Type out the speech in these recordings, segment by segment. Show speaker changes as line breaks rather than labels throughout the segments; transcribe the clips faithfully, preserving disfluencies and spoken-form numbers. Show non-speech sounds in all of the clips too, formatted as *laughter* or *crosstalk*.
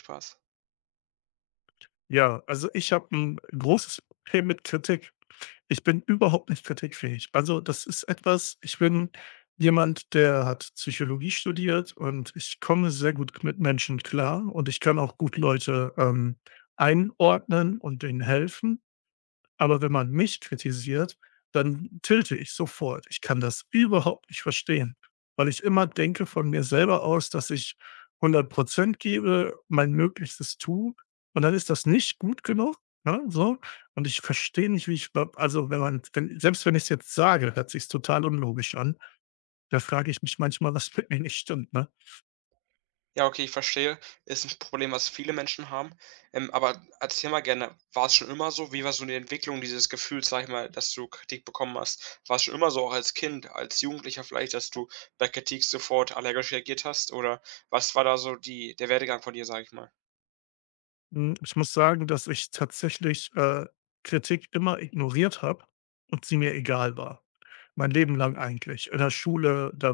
Spaß.
Ja, also ich habe ein großes Problem mit Kritik. Ich bin überhaupt nicht kritikfähig. Also, das ist etwas ich bin jemand, der hat Psychologie studiert und ich komme sehr gut mit Menschen klar und ich kann auch gut Leute, ähm, einordnen und denen helfen. Aber wenn man mich kritisiert, dann tilte ich sofort. Ich kann das überhaupt nicht verstehen, weil ich immer denke von mir selber aus, dass ich hundert Prozent gebe, mein Möglichstes tue und dann ist das nicht gut genug, ne, so. Und ich verstehe nicht, wie ich da also, wenn man wenn selbst wenn ich es jetzt sage, hört sich's total unlogisch an. Da frage ich mich manchmal, was mit mir nicht stimmt, ne?
Ja, okay, ich verstehe. Ist ein Problem, was viele Menschen haben. Ähm, aber erzähl mal gerne, war es schon immer so? Wie war so die Entwicklung dieses Gefühls, sage ich mal, dass du Kritik bekommen hast? War es schon immer so, auch als Kind, als Jugendlicher vielleicht, dass du bei Kritik sofort allergisch reagiert hast? Oder was war da so die der Werdegang von dir, sage ich mal?
Hm, ich muss sagen, dass ich tatsächlich, äh, Kritik immer ignoriert habe und sie mir egal war. Mein Leben lang eigentlich. In der Schule, da,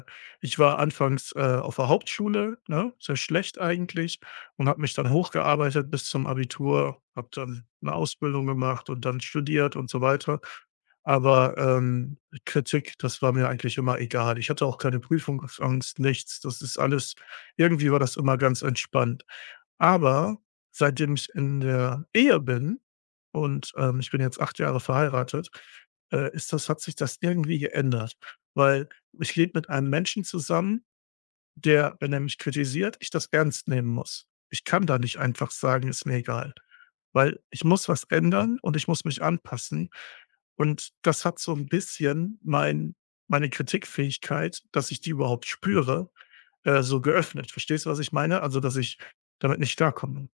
äh ich war anfangs, äh, auf der Hauptschule, ne, sehr schlecht eigentlich und habe mich dann hochgearbeitet bis zum Abitur, habe dann eine Ausbildung gemacht und dann studiert und so weiter. Aber, ähm, Kritik, das war mir eigentlich immer egal. Ich hatte auch keine Prüfungsangst, nichts. Das ist alles irgendwie war das immer ganz entspannt. Aber seitdem ich in der Ehe bin und, ähm, ich bin jetzt acht Jahre verheiratet äh, ist das hat sich das irgendwie geändert, weil ich lebe mit einem Menschen zusammen, der, wenn er mich kritisiert, ich das ernst nehmen muss. Ich kann da nicht einfach sagen: „Ist mir egal“, weil ich muss was ändern und ich muss mich anpassen und das hat so ein bisschen mein meine Kritikfähigkeit, dass ich die überhaupt spüre, äh, so geöffnet. Verstehst du, was ich meine? Also, dass ich damit nicht klarkomme.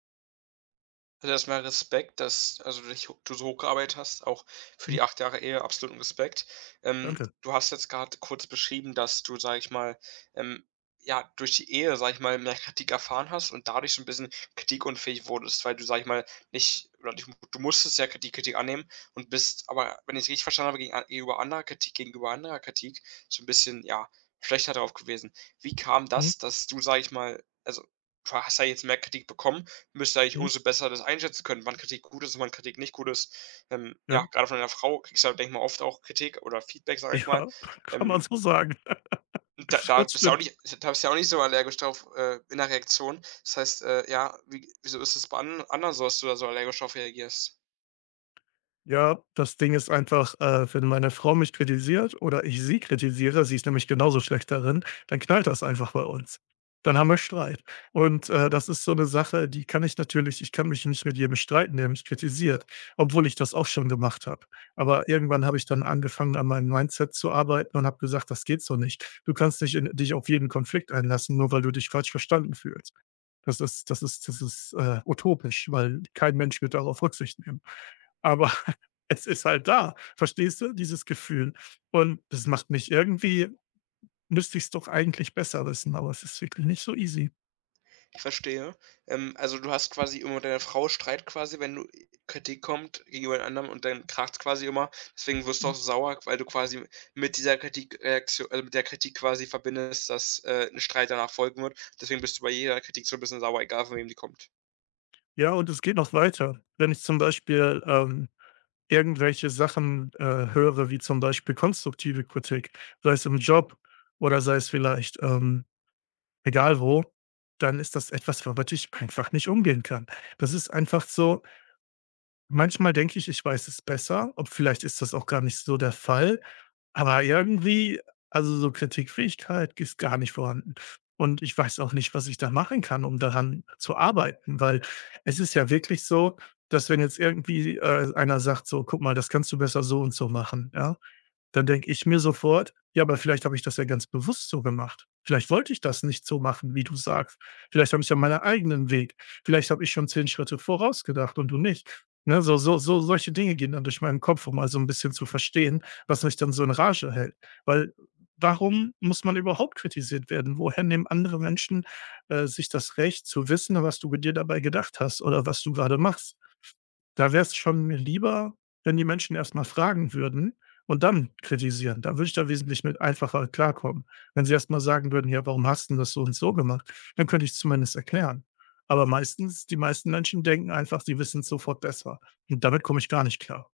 Also, erst mal Respekt, dass also, du dich ho du so hochgearbeitet hast, auch für
Mhm,
die acht Jahre Ehe, absoluten Respekt. Ähm,
danke.
du hast jetzt gerade kurz beschrieben, dass du, sage ich mal, ähm, ja, durch die Ehe, sage ich mal, mehr Kritik erfahren hast und dadurch so ein bisschen kritikunfähig wurdest, weil du, sage ich mal, nicht oder dich du musstest ja die Kritik annehmen und bist aber, wenn ich es richtig verstanden habe, gegen a gegenüber anderer Kritik gegenüber anderer Kritik so ein bisschen, ja, schlechter drauf gewesen. Wie kam
Mhm,
das, dass du, sage ich mal also, du hast ja jetzt mehr Kritik bekommen, müsste eigentlich
mhm,
umso besser das einschätzen können, wann Kritik gut ist und wann Kritik nicht gut ist. Ähm, ja,
ja.
gerade von einer Frau kriegst du halt, denke ich mal, oft auch Kritik oder Feedback, sage ich mal.
Ja, *laughs* kann
Ähm,
man so sagen. *laughs*
da, da
Das
bist du ja auch
stimmt.
nicht, da bist du ja auch nicht so allergisch drauf, äh, in der Reaktion. Das heißt, äh, ja, wie, wieso ist es bei an, anderen so, dass du da so allergisch drauf reagierst?
Ja, das Ding ist einfach, äh, wenn meine Frau mich kritisiert oder ich sie kritisiere, sie ist nämlich genauso schlecht darin, dann knallt das einfach bei uns. Dann haben wir Streit. Und äh, das ist so eine Sache, die kann ich natürlich, ich kann mich nicht mit jedem streiten, der mich kritisiert, obwohl ich das auch schon gemacht habe. Aber irgendwann habe ich dann angefangen, an meinem Mindset zu arbeiten und habe gesagt, das geht so nicht. Du kannst nicht in, dich auf jeden Konflikt einlassen, nur weil du dich falsch verstanden fühlst. Das ist das ist das ist, äh, utopisch, weil kein Mensch wird darauf Rücksicht nehmen. Aber *laughs* es ist halt da. Verstehst du, dieses Gefühl? Und das macht mich irgendwie müsste ich's doch eigentlich besser wissen, aber es ist wirklich nicht so easy.
Ich verstehe. Ähm, also du hast quasi immer mit deiner Frau Streit quasi, wenn du Kritik kommt gegenüber jemand anderem und dann kracht's quasi immer. Deswegen wirst du auch
Mhm.
so sauer, weil du quasi mit dieser Kritikreaktion, also mit der Kritik quasi verbindest, dass, äh, 'n Streit danach folgen wird. Deswegen bist du bei jeder Kritik so ein bisschen sauer, egal von wem die kommt.
Ja, und es geht noch weiter. Wenn ich zum Beispiel, ähm, irgendwelche Sachen, äh, höre, wie zum Beispiel konstruktive Kritik, sei es im Job oder sei es vielleicht, ähm, egal wo, dann ist das etwas, womit ich einfach nicht umgehen kann. Das ist einfach so manchmal denke ich, ich weiß es besser, ob vielleicht ist das auch gar nicht so der Fall, aber irgendwie also, so Kritikfähigkeit ist gar nicht vorhanden und ich weiß auch nicht, was ich da machen kann, um daran zu arbeiten, weil es ist ja wirklich so, dass wenn jetzt irgendwie, äh, einer sagt so: „Guck mal, das kannst du besser so und so machen“, ja? Dann denke ich mir sofort: „Ja, aber vielleicht habe ich das ja ganz bewusst so gemacht. Vielleicht wollte ich das nicht so machen, wie du sagst. Vielleicht habe ich ja meinen eigenen Weg. Vielleicht habe ich schon zehn Schritte vorausgedacht und du nicht.“ Ne, so so so solche Dinge gehen dann durch meinen Kopf, um mal so 'n bisschen zu verstehen, was mich dann so in Rage hält. Weil warum muss man überhaupt kritisiert werden? Woher nehmen andere Menschen, äh, sich das Recht zu wissen, was du dir dabei gedacht hast oder was du gerade machst? Da wäre es schon mir lieber, wenn die Menschen erst mal fragen würden, und dann kritisieren. Da würde ich da wesentlich mit einfacher klarkommen. Wenn sie erstmal sagen würden: „Ja, warum hast 'n das so und so gemacht?“, dann könnte ich's zumindest erklären. Aber meistens die meisten Menschen denken einfach, sie wissen's sofort besser. Und damit komme ich gar nicht klar.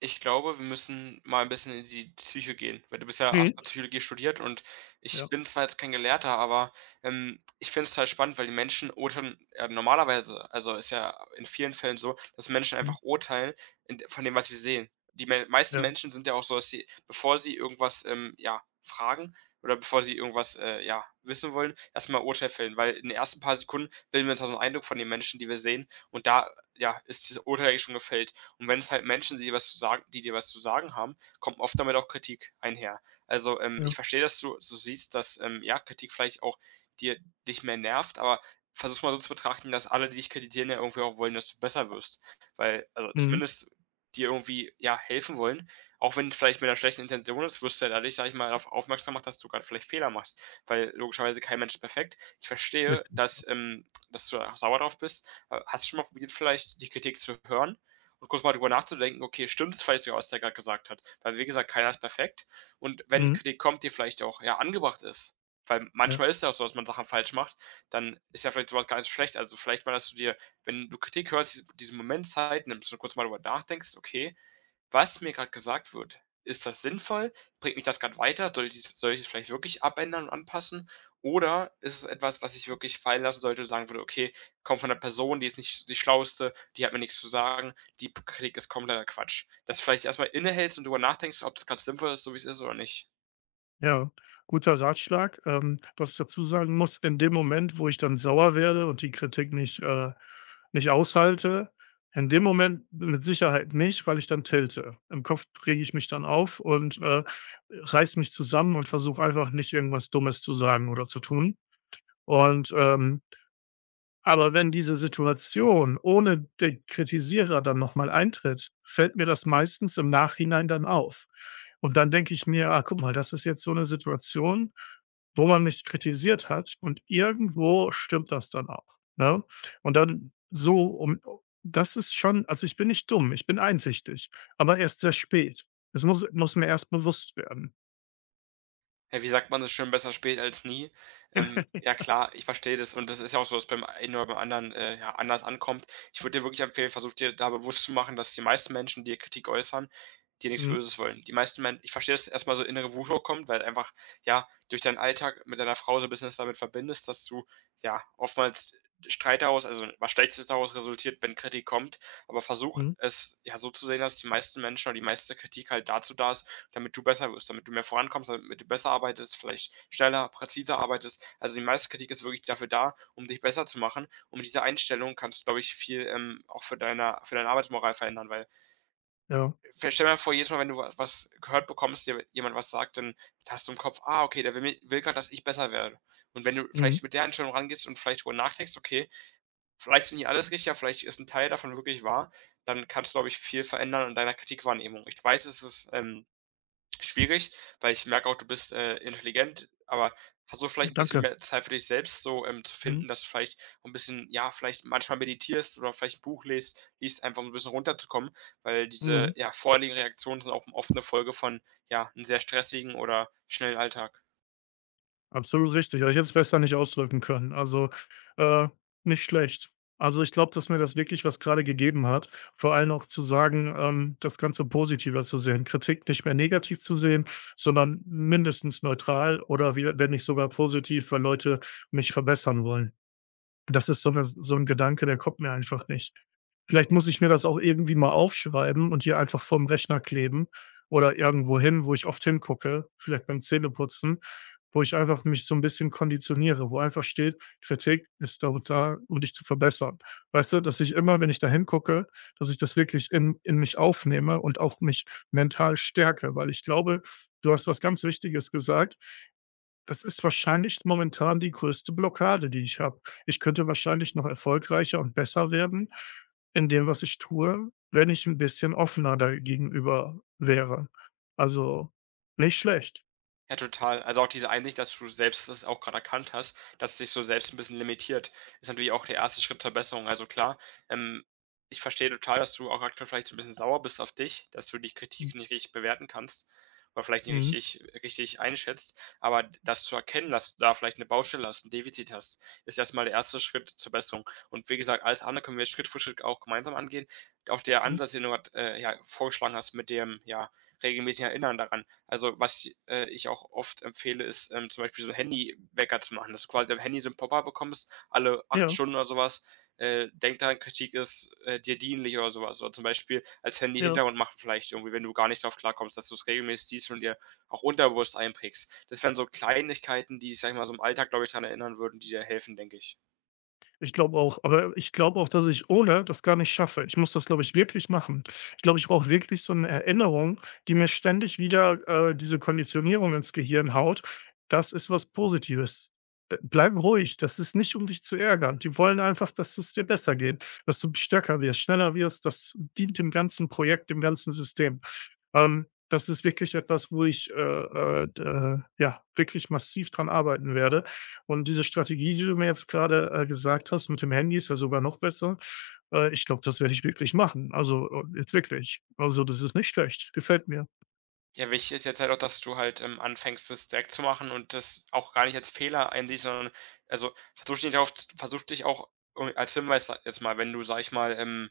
Ich glaube, wir müssen mal ein bisschen in die Psyche gehen, weil du bist ja hast
Mhm.
ja Psychologie studiert und ich
Ja.
bin zwar jetzt kein Gelehrter, aber, ähm, ich finde es total spannend, weil die Menschen urteilen ja normalerweise also, ist ja in vielen Fällen so, dass Menschen
Mhm.
einfach urteilen in von dem, was sie sehen. Die me meisten
Ja.
Menschen sind ja auch so, dass sie, bevor sie irgendwas, ähm, ja, fragen oder bevor sie irgendwas, äh, ja, wissen wollen, erstmal mal Urteil fällen, weil in den ersten paar Sekunden bilden wir uns ja so Eindruck von den Menschen, die wir sehen und da, ja, ist dieses Urteil eigentlich schon gefällt. Und wenn es halt Menschen sind, die was zu sagen die dir was zu sagen haben, kommt oft damit auch Kritik einher. Also, ähm, ich
Ja.
verstehe, dass du so siehst, dass, ähm, ja, Kritik vielleicht auch dir dich mehr nervt, aber versuch mal so zu betrachten, dass alle, die dich kritisieren, ja irgendwie auch wollen, dass du besser wirst. Weil also,
Mhm.
zumindest dir irgendwie, ja, helfen wollen. Auch wenn vielleicht mit einer schlechten Intention ist, wirst du ja dadurch, sage ich mal, darauf aufmerksam gemacht, dass du gerade vielleicht Fehler machst, weil logischerweise kein Mensch ist perfekt. Ich verstehe,
Richtig.
dass, ähm dass du da sauer drauf bist. Äh, hast du schon mal probiert, vielleicht die Kritik zu hören und kurz mal darüber nachzudenken, okay, stimmt es vielleicht sogar, was der gerade gesagt hat? Weil, wie gesagt, keiner ist perfekt. Und wenn
Mhm.
Kritik kommt, die vielleicht auch ja, angebracht ist, weil
Ja.
manchmal ist ja auch so, dass man Sachen falsch macht, dann ist ja vielleicht sowas gar nicht so schlecht. Also vielleicht mal, dass du dir, wenn du Kritik hörst, diesen Moment Zeit nimmst und kurz mal darüber nachdenkst, okay, was mir gerade gesagt wird, ist das sinnvoll? Bringt mich das gerade weiter? Soll ich es soll ich es vielleicht wirklich abändern und anpassen? Oder ist es etwas, was ich wirklich fallen lassen sollte und sagen würde: „Okay, kommt von einer Person, die ist nicht die Schlauste, die hat mir nichts zu sagen, die Kritik ist kompletter Quatsch.“ Dass du vielleicht erstmal innehältst und darüber nachdenkst, ob das gerade sinnvoll ist, so wie es ist oder nicht.
Ja. Guter Ratschlag. Ähm, was ich dazu sagen muss, in dem Moment, wo ich dann sauer werde und die Kritik nicht, äh nicht aushalte? In dem Moment mit Sicherheit nicht, weil ich dann tilte. Im Kopf rege ich mich dann auf und, äh, reiße mich zusammen und versuche einfach nicht irgendwas Dummes zu sagen oder zu tun. Und, ähm aber wenn diese Situation ohne den Kritisierer dann nochmal eintritt, fällt mir das meistens im Nachhinein dann auf. Und dann denke ich mir: „Ah, guck mal, das ist jetzt so eine Situation, wo man mich kritisiert hat und irgendwo stimmt das dann auch“, ne? Und dann so und das ist schon also, ich bin nicht dumm, ich bin einsichtig, aber erst sehr spät. Es muss muss mir erst bewusst werden.
Ja, wie sagt man so schön: „Besser spät als nie.“ Ähm, ja klar, ich verstehe das und das ist ja auch so, dass beim einen oder beim anderen, äh, ja, anders ankommt. Ich würde dir wirklich empfehlen, versuch dir da bewusst zu machen, dass die meisten Menschen, die Kritik äußern, dir nichts
Mhm,
Böses wollen. Die meisten Menschen, ich verstehe, dass erstmal so innere Wut hochkommt, weil einfach, ja, durch deinen Alltag mit deiner Frau so ein bisschen das damit verbindest, dass du, ja, oftmals Streit daraus also, was Schlechtes daraus resultiert, wenn Kritik kommt. Aber versuch
mhm,
es, ja, so zu sehen, dass die meisten Menschen oder die meiste Kritik halt dazu da ist, damit du besser wirst, damit du mehr vorankommst, damit du besser arbeitest, vielleicht schneller, präziser arbeitest. Also die meiste Kritik ist wirklich dafür da, um dich besser zu machen. Und mit dieser Einstellung kannst du, glaube ich, viel ähm, auch für deine, für deine Arbeitsmoral verändern, weil
ja.
stell dir mal vor, jedes Mal, wenn du was gehört bekommst, dir jemand was sagt, dann hast du im Kopf, ah, okay, der will, mi- will gerade, dass ich besser werde. Und wenn du
Mhm,
vielleicht mit der Einstellung rangehst und vielleicht darüber nachdenkst, okay, vielleicht ist nicht alles richtig, ja, vielleicht ist ein Teil davon wirklich wahr, dann kannst du, glaube ich, viel verändern in deiner Kritikwahrnehmung. Ich weiß, es ist ähm, schwierig, weil ich merke auch, du bist, äh, intelligent, aber versuch vielleicht ein bisschen
danke.
mehr Zeit für dich selbst so, ähm, zu
Mhm,
finden, dass du vielleicht ein bisschen ja, vielleicht manchmal meditierst oder vielleicht ein Buch liest, liest, einfach um 'n bisschen runterzukommen, weil diese,
mhm.
ja, vorherigen Reaktionen sind auch oft eine Folge von, ja, einem sehr stressigen oder schnellen Alltag.
Absolut richtig. Aber ich hätte es besser nicht ausdrücken können. Also, äh, nicht schlecht. Also, ich glaube, dass mir das wirklich was gerade gegeben hat. Vor allem auch zu sagen, ähm, das Ganze positiver zu sehen, Kritik nicht mehr negativ zu sehen, sondern mindestens neutral oder wie wenn nicht sogar positiv, weil Leute mich verbessern wollen. Das ist so 'ne so 'n Gedanke, der kommt mir einfach nicht. Vielleicht muss ich mir das auch irgendwie mal aufschreiben und hier einfach vorm Rechner kleben oder irgendwo hin, wo ich oft hingucke, vielleicht beim Zähneputzen, wo ich einfach mich so ein bisschen konditioniere, wo einfach steht: „Kritik ist dazu da, um dich zu verbessern.“ Weißt du, dass ich immer, wenn ich da hingucke, dass ich das wirklich in in mich aufnehme und auch mich mental stärke, weil ich glaube, du hast was ganz Wichtiges gesagt. Das ist wahrscheinlich momentan die größte Blockade, die ich habe. Ich könnte wahrscheinlich noch erfolgreicher und besser werden, in dem, was ich tue, wenn ich ein bisschen offener da gegenüber wäre. Also, nicht schlecht.
Ja, total. Also, auch diese Einsicht, dass du selbst das auch gerade erkannt hast, dass es dich so selbst ein bisschen limitiert, ist natürlich auch der erste Schritt zur Besserung. Also, klar, ähm, ich verstehe total, dass du auch aktuell vielleicht so ein bisschen sauer bist auf dich, dass du die
Mhm.
Kritik nicht richtig bewerten kannst oder vielleicht nicht
Mhm.
richtig richtig einschätzt. Aber d das zu erkennen, dass du da vielleicht eine Baustelle hast, ein Defizit hast, ist erstmal der erste Schritt zur Besserung. Und wie gesagt, alles andere können wir Schritt für Schritt auch gemeinsam angehen. Auch der
Mhm.
Ansatz, den du grad, äh, ja, vorgeschlagen hast mit dem, ja, regelmäßigen Erinnern daran also, was, ich, äh, ich auch oft empfehle, ist, ähm, zum Beispiel so Handywecker zu machen, dass du quasi am Handy so 'n Pop-up bekommst, alle acht
Ja,
Stunden oder sowas, was, äh: „Denk daran, Kritik ist, äh, dir dienlich“ oder sowas. Oder zum Beispiel als
ja.
Handy-Hintergrund machen vielleicht irgendwie, wenn du gar nicht drauf klarkommst, dass du es regelmäßig siehst und dir auch unterbewusst einprägst. Das wären so Kleinigkeiten, die dich, sage ich mal, so im Alltag, glaube ich, dran erinnern würden, die dir helfen, denke ich.
Ich glaube auch, aber ich glaube auch, dass ich ohne das gar nicht schaffe. Ich muss das, glaube ich, wirklich machen. Ich glaube, ich brauche wirklich so eine Erinnerung, die mir ständig wieder, äh, diese Konditionierung ins Gehirn haut. Das ist was Positives. B bleib ruhig, das ist nicht, um dich zu ärgern. Die wollen einfach, dass es dir besser geht, dass du stärker wirst, schneller wirst. Das dient dem ganzen Projekt, dem ganzen System. Ähm, das ist wirklich etwas, wo ich, äh, äh, d äh, ja, wirklich massiv dran arbeiten werde. Und diese Strategie, die du mir jetzt gerade äh, gesagt hast mit dem Handy, ist ja sogar noch besser. Äh, ich glaube, das werde ich wirklich machen. Also, äh, jetzt wirklich. Also, das ist nicht schlecht. Gefällt mir.
Ja, wichtig ist jetzt halt auch, dass du halt, ähm, anfängst, das direkt zu machen und das auch gar nicht als Fehler einsiehst, sondern also, versuch dich auf versuch dich auch irgendwie als Hinweis, sage jetzt mal, wenn du, sag ich mal, ähm,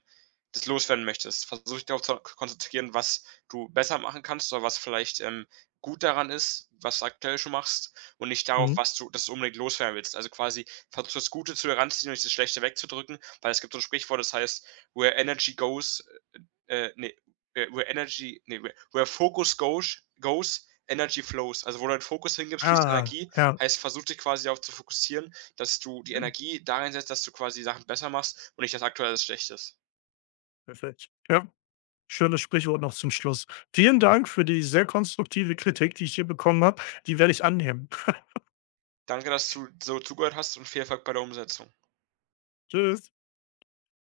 das loswerden möchtest, versuch dich darauf zu konzentrieren, was du besser machen kannst oder was vielleicht, ähm, gut daran ist, was du aktuell schon machst und nicht darauf,
Mhm.
was du das du unbedingt loswerden willst. Also, quasi versuch das Gute zu heranzuziehen und nicht das Schlechte wegzudrücken, weil es gibt so ein Sprichwort, das heißt: „Where energy goes, äh, ne“ äh, where energy nee, where where focus goes goes, energy flows. Also, wo du deinen Fokus hingibst, fließt
Ah,
Energie.
ja.
Heißt, versuch dich quasi darauf zu fokussieren, dass du die
Ja,
Energie da reinsetzt, dass du quasi Sachen besser machst und nicht das Aktuelle, das schlecht.
perfekt. Ja, schönes Sprichwort noch zum Schluss. Vielen Dank für die sehr konstruktive Kritik, die ich hier bekommen habe. Die werde ich annehmen.
Danke, dass du so zugehört hast und viel Erfolg bei der Umsetzung.
Tschüss.